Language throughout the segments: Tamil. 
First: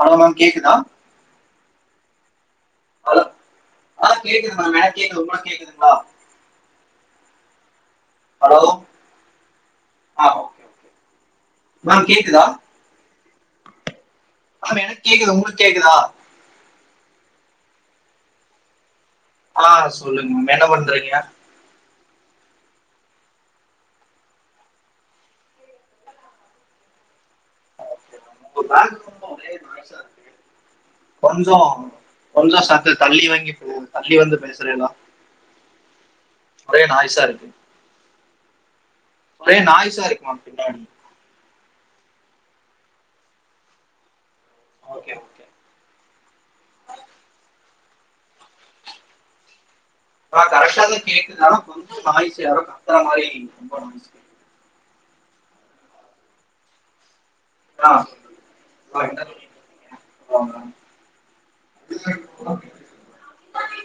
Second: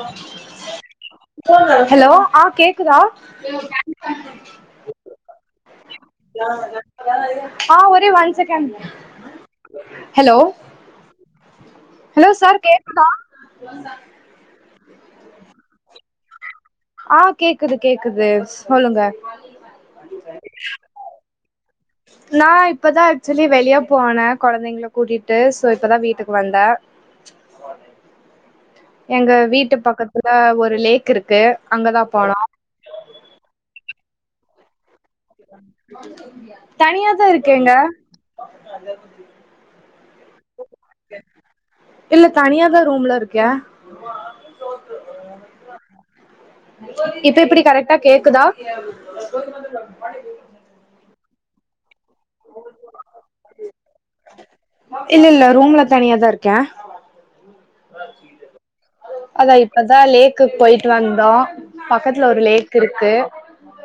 ஹலோ மேம் கேக்குதா ஆ ஹலோ ஆ கேக் க்குதா ஹலோ ஆ கேக்குது மேம் எனக்கு கேக்குது உங்களுக்கு கேக்குதுங்களா ஆ ஒரே ஒன் ஹலோ செகன்ட் ஆ hello okay okay ma'am hello கேக்குதா சார் கேக்குதா மேடம் எனக்கு கேக்குது ஒங்களுக்கு கேக்குதா ஆ கேக்குது கேக்குது சொல்லுங்க ஆ சொல்லுங்க மேம் என்ன பண்றீங்க நா இப்போ தா ஆக்சுவலி வெளிய போனே கொழந்தைங்கள கூட்டிட்டு ஸோ இப்போ த வீட்டுக்கு வந்தே போ த எங்க வீட்டு பக்கத்துல ஒரு லேக் இருக்கு கொஞ்சோ அங்கதா போனோ கொஞ்சோ சத்து தள்ளி வங்கி தள்ளி வந்து பேசுறேலா தனியாதா இருக்கு இருக்கேங்க ஒரே நாய்சா இருக்கு மேம் பின்னாடி இல்ல தனியாதா ரூம்ல இருக்கே ஓகே இப்ப எப்டி கரெக்டா கேக்குதா ம் கரெக்டாத கேக்கு ஆனா கொஞ்சோ வாய்சு யரோ கத்துற மாரி இல்ல இல்ல ரூம்ல தனியா தா இருக்கே ஆ கிலைடன் [unintelligible] அதா இப்பதா லேக்குக்கு போயிட்டு வந்தோ பக்கத்ல ஒரு ஆ, ஆ. லேக் இருக்கு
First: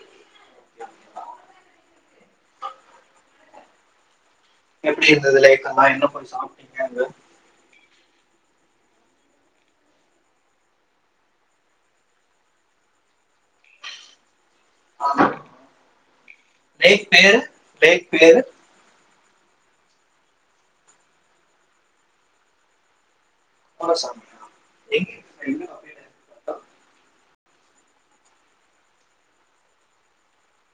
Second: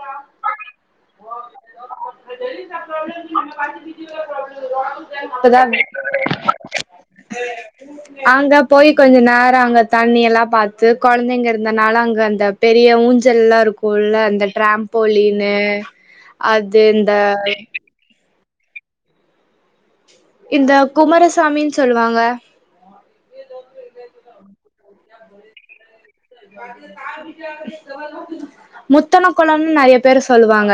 யாம் இந்த டெல்லி கன்ரோலே நீங்க பாத்துடிங்க எப்டி இருந்தது லேக்கல்லா என்ன போய் சாப்ட்டீங்க அங்க வேற எதுவு அங்க போய் கொஞ்ச நேர அங்க தண்ணி எல்லா பாத்து கொழந்தைங்க இருந்தனால அங்க அந்த பெரிய ஊஞ்சல்லா இருக்குல்ல அந்த அங்க டிராம்போலீனு அ லேக் பேரு லேக் பேரு இந்த குமாரசாமின் சொல்லுவாங்க குமரசாமியா எங் எங்க [inaudible] முத்தனகொளன் நெறைய பேரு சொல்லுவாங்க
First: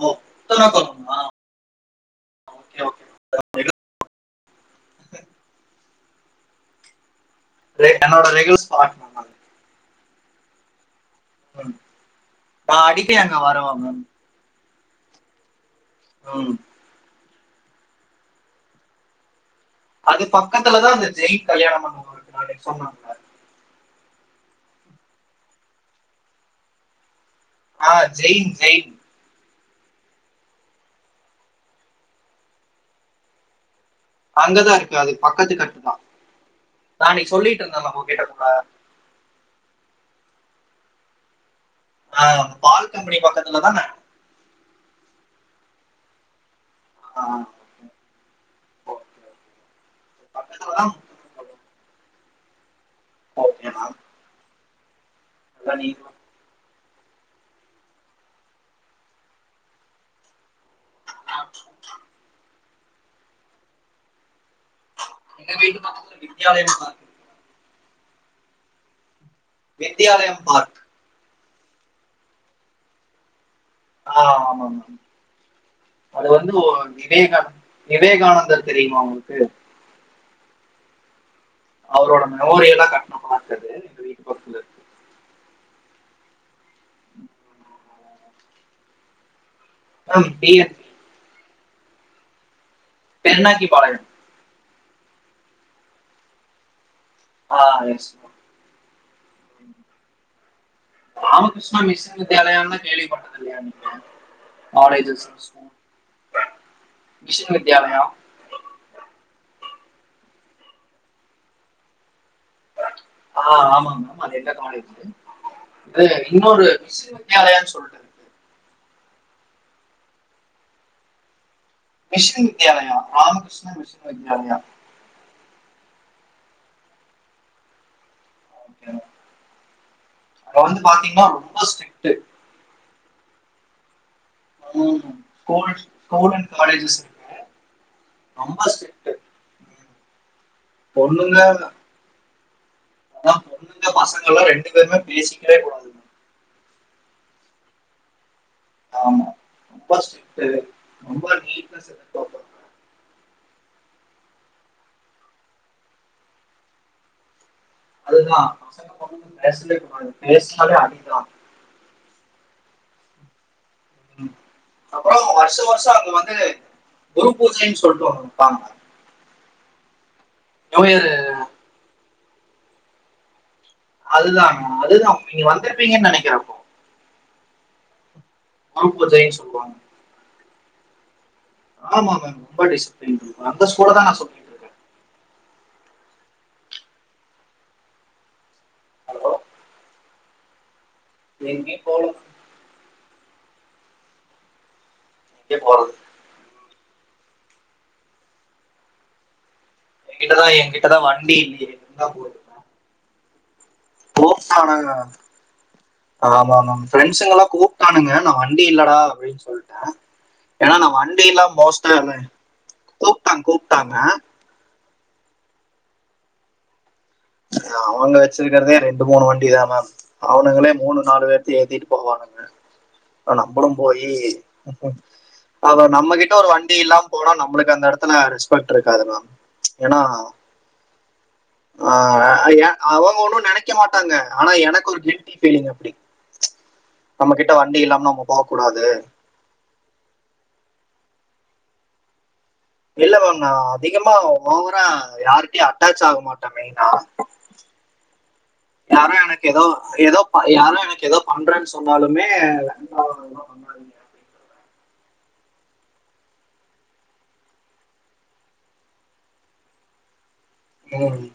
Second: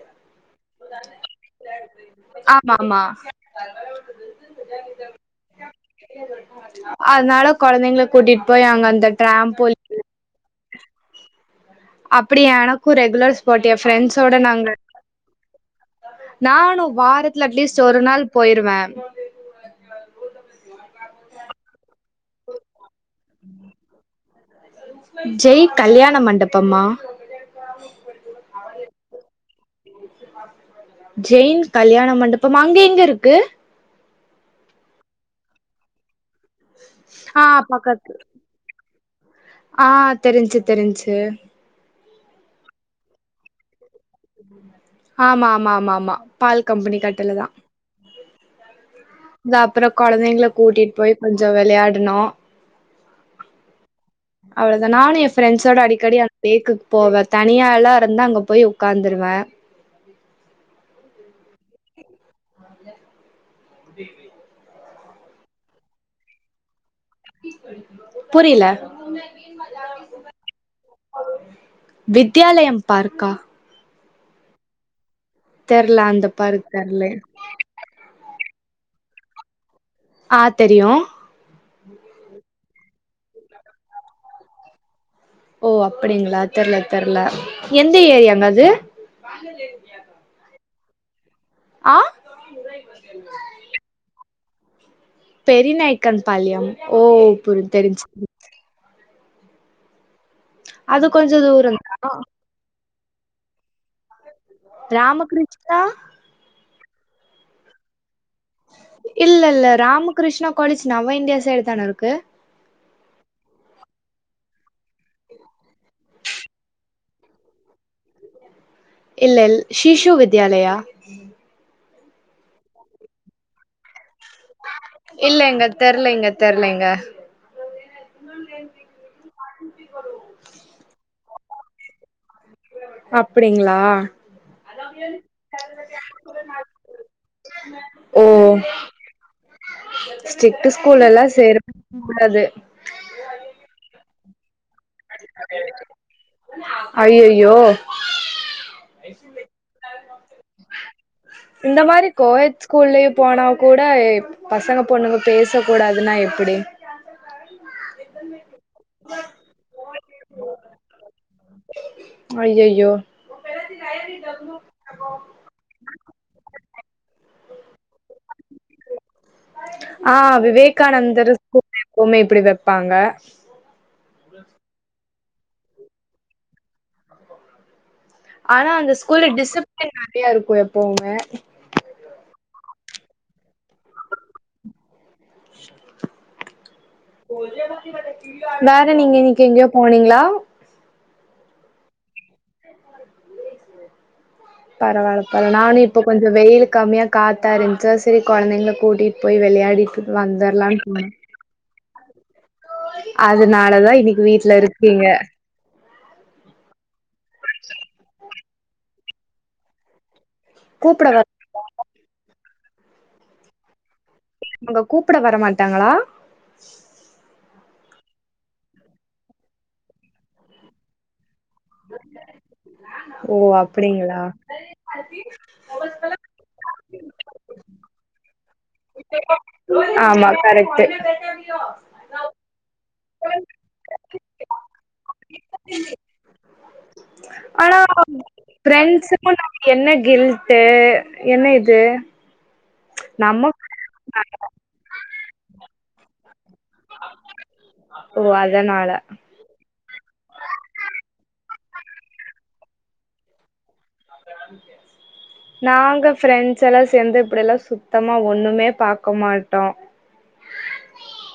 ஓ முத்துன கொளம்மா ஆமாமா அதுனால ரெ- கொழந்தைங்ள என்னோட கூட்டிட் ரெகுலர் போய் அங்க ஸ்பாட் அந்த மேம் டிராம்போ [unintelligible] அப்பிடியா நான் எனக்கு அடிக்கடி ரெகுலர் அங்க ஸ்பாட் எ வருவேன் மேம் ஃப்ரெண்ட்ஸ் ஸோட நாங்க ம். நானு வாரத்துல அட்லீஸ்ட் ஒரு நாள் போயிருவே அதுக் பக்கத்துல தா அந்த ஜெய் கல்யாண மண்டப இருக்கு அன்னைக் சொன்னாங் ம் ஜெய் கல்யாண மண்டபம்மா ஆ ஜெயின் ஜெய் ஜெயின் கல்யாண மண்டபம் அங்க எங்க இருக்கு? அங்கதா இருக்கு அதுக் பக்கத்து கட்டு தா ஆ பக்கத்து உங்ககிட்ட கூட ஆ தெரிஞ்ச்சு தெரிஞ்ச்சு ஆ பால் கம்பெனி பக்கத்துல தானே ஆமாமாமாமா பால் கம்பெனி ஆ, கட்டுல தா இந்தா அப்புற கொழந்தைங்ள பக்கத்துல தான் கூட்டிட் போய் கொஞ்சொ வெளையாடுனோ ஓகே மேம் அவ்ளதா நானு எ ஃப்ரண்ட்ஸோட அதான் நீ அடிக்கடி லேக்குக் போவே தனியால்லா இருந்தா அங்க போய் உக்காந்துருவே [unintelligible] எங்க வீட்டு பக்கத்ல வித்யாலயம் பார்க் புரியில வித்யாலயம் பார்க் வித்யாலயம் பார்க்கா? ஆ ஆமா மேம் தெர்ல அந்த அது வந்து பார்க் ஒ தெர்ல விவேகான விவேகானந்தர் தெரியுமா உங்ளுக்கு ஆ தெரியு அவரோட மெமோரியலா கட்னப்ப வச்சது எங்க வீட்டு பக்கத்லருக்கு ஓ அப்புடிங்ளா தெர்ல தெர்ல எந்த ஏரியாங்கது அம் பி என் ஆ பெருனாக்கி பாடகன் பெரி நாயக்கன் பாளயம் ஓ ஆ புரி தெரிஞ்ச்சு எஸ் மேம். அது கொஞ்சோ தூரோ ராமகிருஷ்ணா மிஷன் வித்யாலயான்லா கேள்விப்பட்ட தில்லயா நீங்க colleges school Ramakrishna mission Vidyalaya இல்ல இல்ல ராமகிருஷ்ணா காலேஜ் நம்ம இந்தியா சைடுதானே இருக்கு ஆ ஆமா அது எங்க காலேஜ் தா இது இன்னொரு [unintelligible] [unintelligible] இல்ல இல் ஷீசு வித்யாலயா விஷூ வித்யாலயா ராமகிருஷ்ணன் விஷூ வித்யாலயா இல்லங்க தெர்லங்க தெர்லங்க அது வந்து பாத்தீங்ன்னா ரொம்ப ஸ்ட்ரிட்டு அப்டிங்களா ம் ஸ்கூல் ஸ்கூல் அண்ட் காலேஜஸ்ல ஓ ஸ்டிட்டு ஸ்கூல் எல்லா சேரு கூடாது வா பொண்ணுங்க பசங்க எல்லா ரெண்டு பேருமே பேசிக்கவே கூடாது ஐயையோ ஆமா அப்பா ஸ்ரிக்ட்டு இந்த மாரி கோயட்ஸ் கூல்லயு போனா கூட பசங்க பொண்ணுங்க பேசக்கூடாதுனா எப்பிடி அதுதா பசங்க பொண்ணுங்க பேசவே கூடாது பேசுனாலே அடிதா ஐயையோ அப்றோ வர்ஷ வர்ஷ அவங்க வந்து குரு பூஜைன் சொல்ட்டு ஒன்னு வப்பாங்க ஆ இயர் விவேகானந்தர் [inaudible] எப்போமே இப்டி வப்பாங்க அதுதா அதுதா நீங்க வந்துருப்பீங்கன்னு நெனக்கிறே அப்போ ஆனா அந்த வகுப்பு ஸ்கூல்ல ஜெயின் சொல்லுவாங்க டிசிப்ளின் நெறைய இருக்கு எப்பவுமே ஆமா மேம் ரொம்ப டிசிப்ளின் இருக்கு அந்த ஸ்கூல்லதா தா சொல்லி வேற நீங்க ஹலோ இன்னிக்கு எங்யாது போனீங்களா எங்யு போல பரவால பரவால எங்கே நானு போறது இப்ப கொஞ்ச வெயிலு கம்மியா காத்தா இருன்ச்சா செரி கொழந்தைங்கள கூட்டிட் போய் வெளயாடி கிட்டதா ஏகிட்டதா வண்டி இல்லியே இருந்தா குடு அதனாலதா இன்னைக்கு போ வீட்ல சொல்றாங்ளா இருக்கீங்க ஆமாமாம் ஃப்ரெண்ட்ஸுங்கலா கூப்ட்டானுங்க நா வண்டி இல்லடா அப்டின் சொல்ட்டே ஏனா நா கூப்ட வர வண்டிலா மோஸ்ட்டா கூப்ட்டா கூப்ட்டாங்க அவங்க கூப்பட வர மாட்டாங்களா அவங்க வச்சிருக்கிறதே ரெண்டு மூணு வண்டி தா மேம் அவுனுங்களே மூணு நாலு பேர் ஏத்திட்டு போவானுங்க ஓ ஆ நம்மளு போயி அப்டிங்களா அப்ப நம்மகிட்ட ஒரு வண்டி இல்லாம போனா நம்ளுக்கு அந்த எடத்துல ரெஸ் பெக்ட் இருக்காது மேம் ஏனா ஆமா கரெக்ட்டு ஆ அவங்க ஒன்னு நெனைக்க மாட்டாங்க ஆனா எனக்கு ஒரு கில்டி பீலிங் அப்டி ஆனா போகக்கூடாது பிரெண்ட்ஸுக்கு நம்ம என்ன கில்ட்டு என்ன இது இல்ல மேம் நா நம்ம அதிகமா ஓவரா யாருட்டியு அட்டாச் ஆக மாட்டோ மெய்னா ஓ அதனால யாரு எனக் எதோ எதோ பண்ணா யாரோ எனக்கு எதோ பண்றேன் சொன்னாலுமே வேண்டா அதலா வே [unintelligible] நாங்க ப்ரெண்ஸ்ஸெல்லா சேந்து இப்டில்லா சுத்தமா ஒண்ணுமே பாக்கமாட்டோ ம்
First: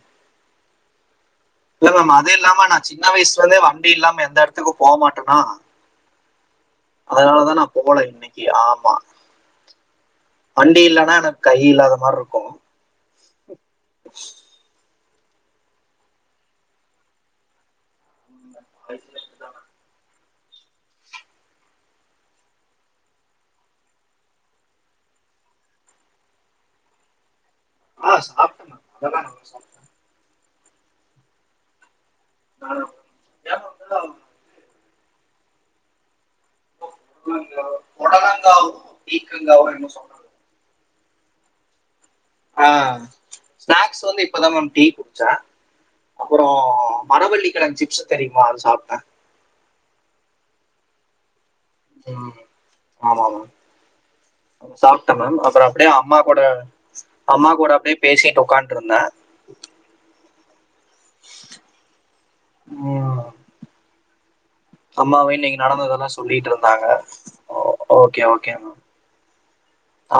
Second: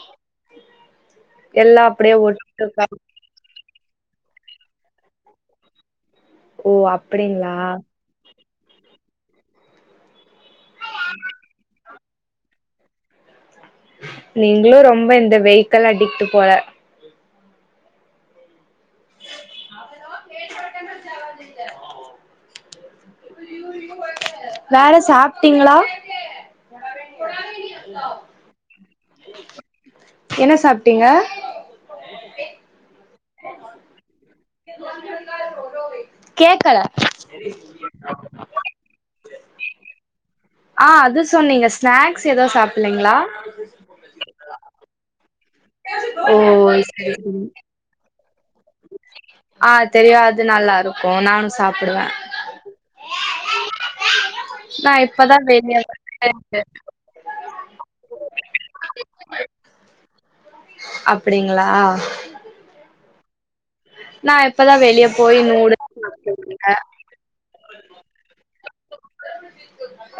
எல்லா இல்ல மேம் அப்டியே அதுஇல்லாம ஒட்டுக்கா நா சின்ன வயசுலந்தே வண்டி இல்லாம எந்த எடத்துக்கு போமாட்டனா ஓ அதனால தா அப்டிங்களா நா போல இன்னைக் க்கு ஆம்மா வண்டி இல்லன்னா எனக் கை இல்லாத மார் நீங்ளு ரொம்ப இந்த வெயிக்கல் அடிக்ட்டுபோல இந்த்க்காய் [unintelligible] வேற சாப்ட்டீங்களா ஆஹ் சாப்பிட்டேன் மேம் அதெல்லாம் நல்லா சாப்பிட்டேன் என்ன சாப்ட்டீங்க கானம் கேக்கல பொடலங்காவும் பிக்கங்காவு என்னொ சொல் ஆ அது சொன்னீங்க ஸ்நாக்ஸ் ஏதொ ஆ சாப்பில்லிங்ளா ஸ்நாக்ஸ் வந்து இப்பொதா மேம் டீ குட்ச்ச ஓ அப்பறொ சரி சரி மரவள்ளிக்கெழங்சிப்ஸ் தெரியுமா அது சாப்ட்ட ஆ தெரியு அது நல்லாருக்கு நானு சாப்டுவே ம் ஆமா மேம் நா சாப்ட்டே மேம் இப்பதா அப்பற வெளிய அப்பபடே அம்மா கூட வந்தே அம்மா கூட அப்டே பேசிட்டு உக்காட்டுருந்த அப்புடிங்களா ம் நாஎப் அம்மாவு இன்னிக் நடந்ததெல்லா வந்தே சொல்லிட்ருந்தாங்க ஓக்கே ஓக்கே மேம்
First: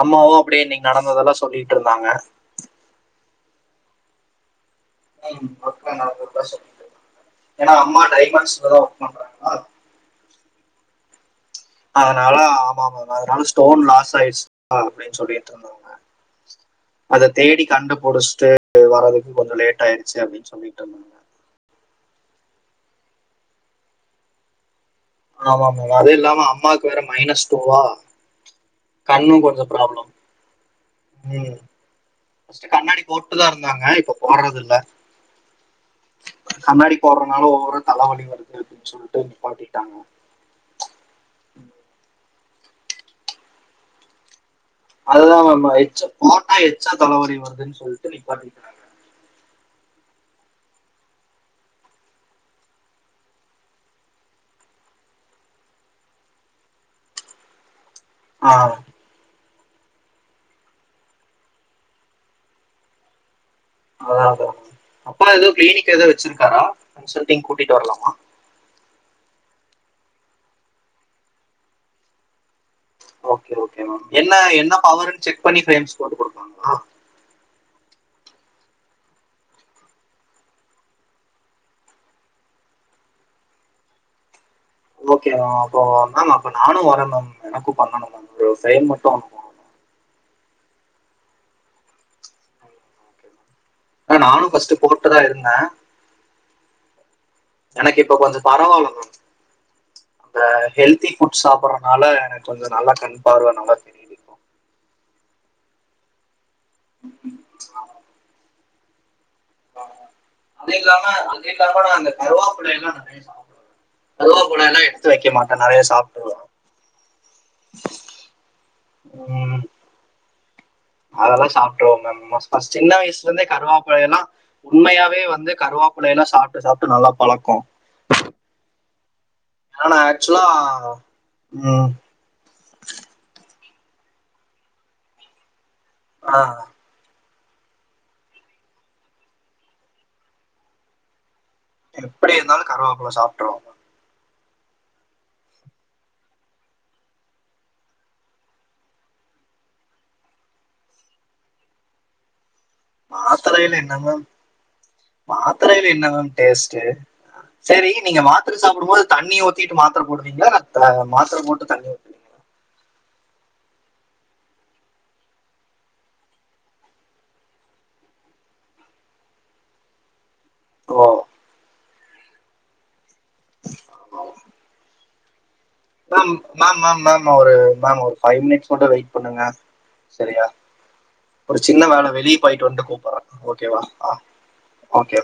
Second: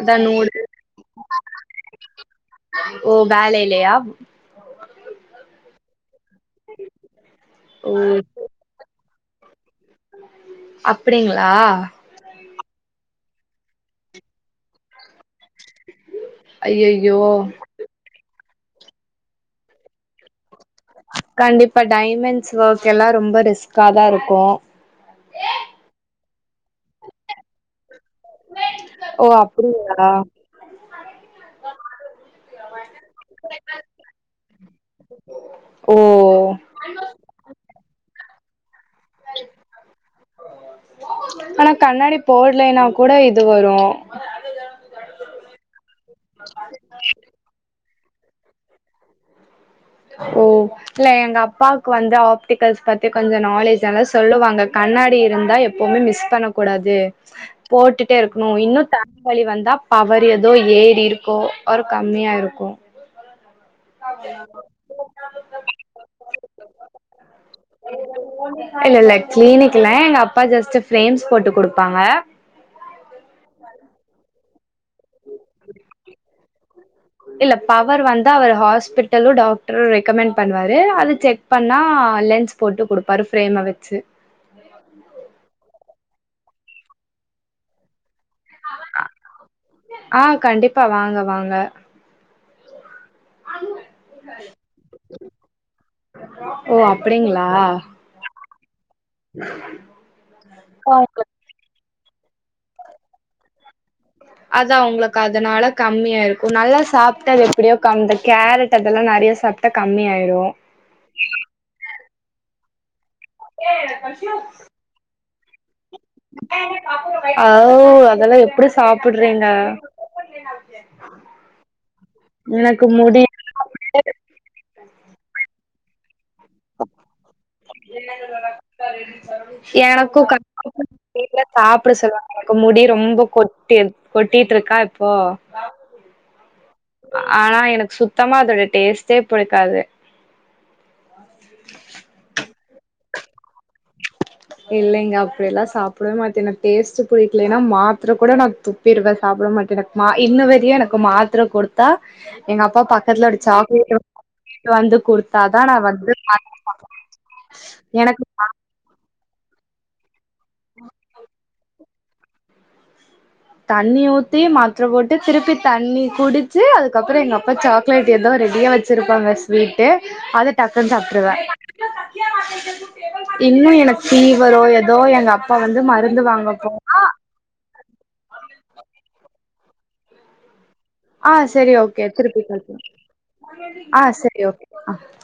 அதா அப்டே நூடுல்ஸ் இன்னிக் நடந்ததெல்லா சொல்லிட்ருந்தாங்க ஓ வேலைலெயா ம் ஓக்கேங்க [inaudible] சொல் ஏன்னா ஓ அம்மா டைமண்ட்ஸ்லதா ஒர்க் பண்றாங்க்ளா அப்புடிங்களா அதனால ஆம்மா மேம் அதனால ஸ்டோன்லாஸ் ஆய்ட்ச் அப்டின் சொல்லி சொன்வருங்க ஐயையோ அத தேடி கண்டுபுடிச்சுட்டு க்கு வறதுக்குகொஞ்சொ லேட் ஆயிடுச்சு அப்டின் சொல்லிட்டுருந்தாங்க கண்டிப்பா டைமண்ட்ஸ் ஒர்க்கெல்லா ரொம்ப ரிஸ்க்காதா இருக்கூ ஆம்மா மேம் அது இல்லாம அம்மாக்கு வேற மைனஸ் டூவா ஓ கண்ணும் கொஞ்சொ ப்ராப்ளொ அப்டிங்களா ம் பஃஸ்ட் கண்ணாடி போட்டுதா இருந்தாங்க இப்ப போட்றதுல்ல ஓ போற்றனால ஓவ்வொரா தலவலி வருது அப்படின்னு சொல்ட்டு நிப்பாட்டிடாங்க ஆனா கண்ணாடி போட்லைன்னா கூட இதுவரூ அதுதா மேம் அ எச்சா போட்டா எக்ஸ்டா தலவலி வருதுன் சொல்ட்டு நிப்பாட்டிடா ஓ இல்ல எங்க அப்பாக்கு வந்து ஆப்டிகல்ஸ் பத்தி கொஞ்ச நாலேஜ் அனா சொல்லுவாங்க கண்ணாடி இருந்தா எப் எப்பவுமே மிஸ் பண்ணக்கூடாது போட்டுட்டே இருக்குணு ஆ இன்னு தலவலி வந்தா பவர் எதோ ஏறிஇருக்கூ ஒரு கம்மியாருக்கூ அதா அதா அப்பா எதோ கிளினிக் எதோ வச்சிருக்காரா கன்சல்ட்டிங் கூட்டிட்டு வர்லாமா இல்ல இல்ல கிளீனிக் இல்ல எங்க அப்பா ஜஸ்ட் பிரேம்ஸ் போட்டுகுடுப்பாங்க ஓக்கே ஓக்கே மேம் என்ன என்ன பவர்ருன் செக் பண்ணி பிரேம்ஸ் போட்டு குடுப்பாங்களா இல்ல பவர் வந்து அவர் ஹாஸ்பிட்டலு டாக்ட்ரு ரெக்கமெண்ட் பண்ணுவாரு அது செக் பண்ணா லென்ஸ் போட்டு குடுப்பாரு ஃப்ரேம்ம வெச்சு ஓகே மேம் அப்போ மேம் அப்ப நானு வரேன் மேம் எனக்கு பண்ணணு மேம் உங்க சைன் மட்டு ஆ கண்டிப்பா வாங்க வாங்க ஆ நானு ஃபஸ்ட்டு போட்டுதா இருந்தே ஓ அப்டிங்ளா எனக் இப்ப கொஞ்சோ பரவால்ல மேம் இந்த உங்களுக்கு ஹெல்திஃபுட்ஸ் சாப்பட்றனால எனக்கு கொஞ்ச நல்லா கண் பார்வ நல்லா தெரி அது அவுங்களுக்கு அதனால கம்மியா இருக்கு நல்லா சாப்பிட்டா அது எப்டியோ கந்த கேரட் டதெல்லா நெறையா சாப்ட்டா கம்மிய ஆயிரு அது இல்லாம [unintelligible] அந்த கருவாப்பில எல்லா நெறையா சாப்பிடுவே கருவாப்பில எல்லா எடுன் எடுத்து வெய்க்க மாட்டே நெறைய சாப்டுவே ஔ அதெல்லா எப்டி சாப்பிடுறீங்க உம், லனச்ச அதெல்லா சாப்ட்ருவே மேம் மொஸ் ஃபஸ்ட் சின்ன முடி வய்ஸ்லருந்தே கருவாப் பிலை எல்லா உண்மையவே வந்து கருவாப்லைலா சாப்ட்டு சாப்ட்டு நல்லா பழக்கோ ஏன்னா நா எனக்கு [inaudible] ஆக்சுவலா வீட்ல ம் சாப்பிட சொல்லுவா எனக்கு முடி ரொம்ப கொட்டி கொட்டிட்ருக்கா இப்போ ஆ ஆனா எனக்கு சுத்தமா அதோட டேஸ்ட்டே புடிக்காது எப்டி இருந்தாலு கருவேப்பில சாப்ட்ருவாங்க இல்லைங்க அப்டியெல்லா சாப்டவே மாட்டே எனக் டேஸ்ட்டு புடிக்லேன்னா மாத்ர கூட நா துப் பிருவே சாப்ட மாட்டே எனக்கு மா இன்ன வரையு எனக்கு மாத்ர குடுத்தா எங்கப்பா பக்கத்துல ஒரு மாத்திரையில சாக்லேட் என்ன மேம் [inaudible] வந்து குடுத்தா தா நா வந்து மருந்து சாப்டுவே செரி நீங்க மாத்ர சாப்டும்போது தண்ணி ஊத்திட்டு மாத்ர போடுவீங்ளா இந்த மாத்ர போட்டு தண்ணி ஊத்துவீங்களா தண்ணி ஊத்தி மாத்ர போட்டு திருப்பி தண்ணி குடிச்சு அதுக்கப்றோ எங்கப்பா சாக்லேட் எதோ ரெடியா வெச் சிருப்பாங்க ஸ்வீட்டு அது டக்குன் ஓ சாப்ட்ருவே இன்னு எனக்கு ஃபிவரோ எதோ எங்கப் பா வந்து மருந்து வாங்க போனா மா ஒரு மேம் ஒரு ஃபை மினிட்ஸ் மட்டு வெயிட் பண்ணுங்க சரியா ஆ ஒரு சரி சின்ன ஓகே வேல வெளிய திருப்பி போயிட்டு கால் பண் வந்துட்டு கூப்பறங்க ஓகேவா ஆ அ சரி ஓகே ஆ ஓகே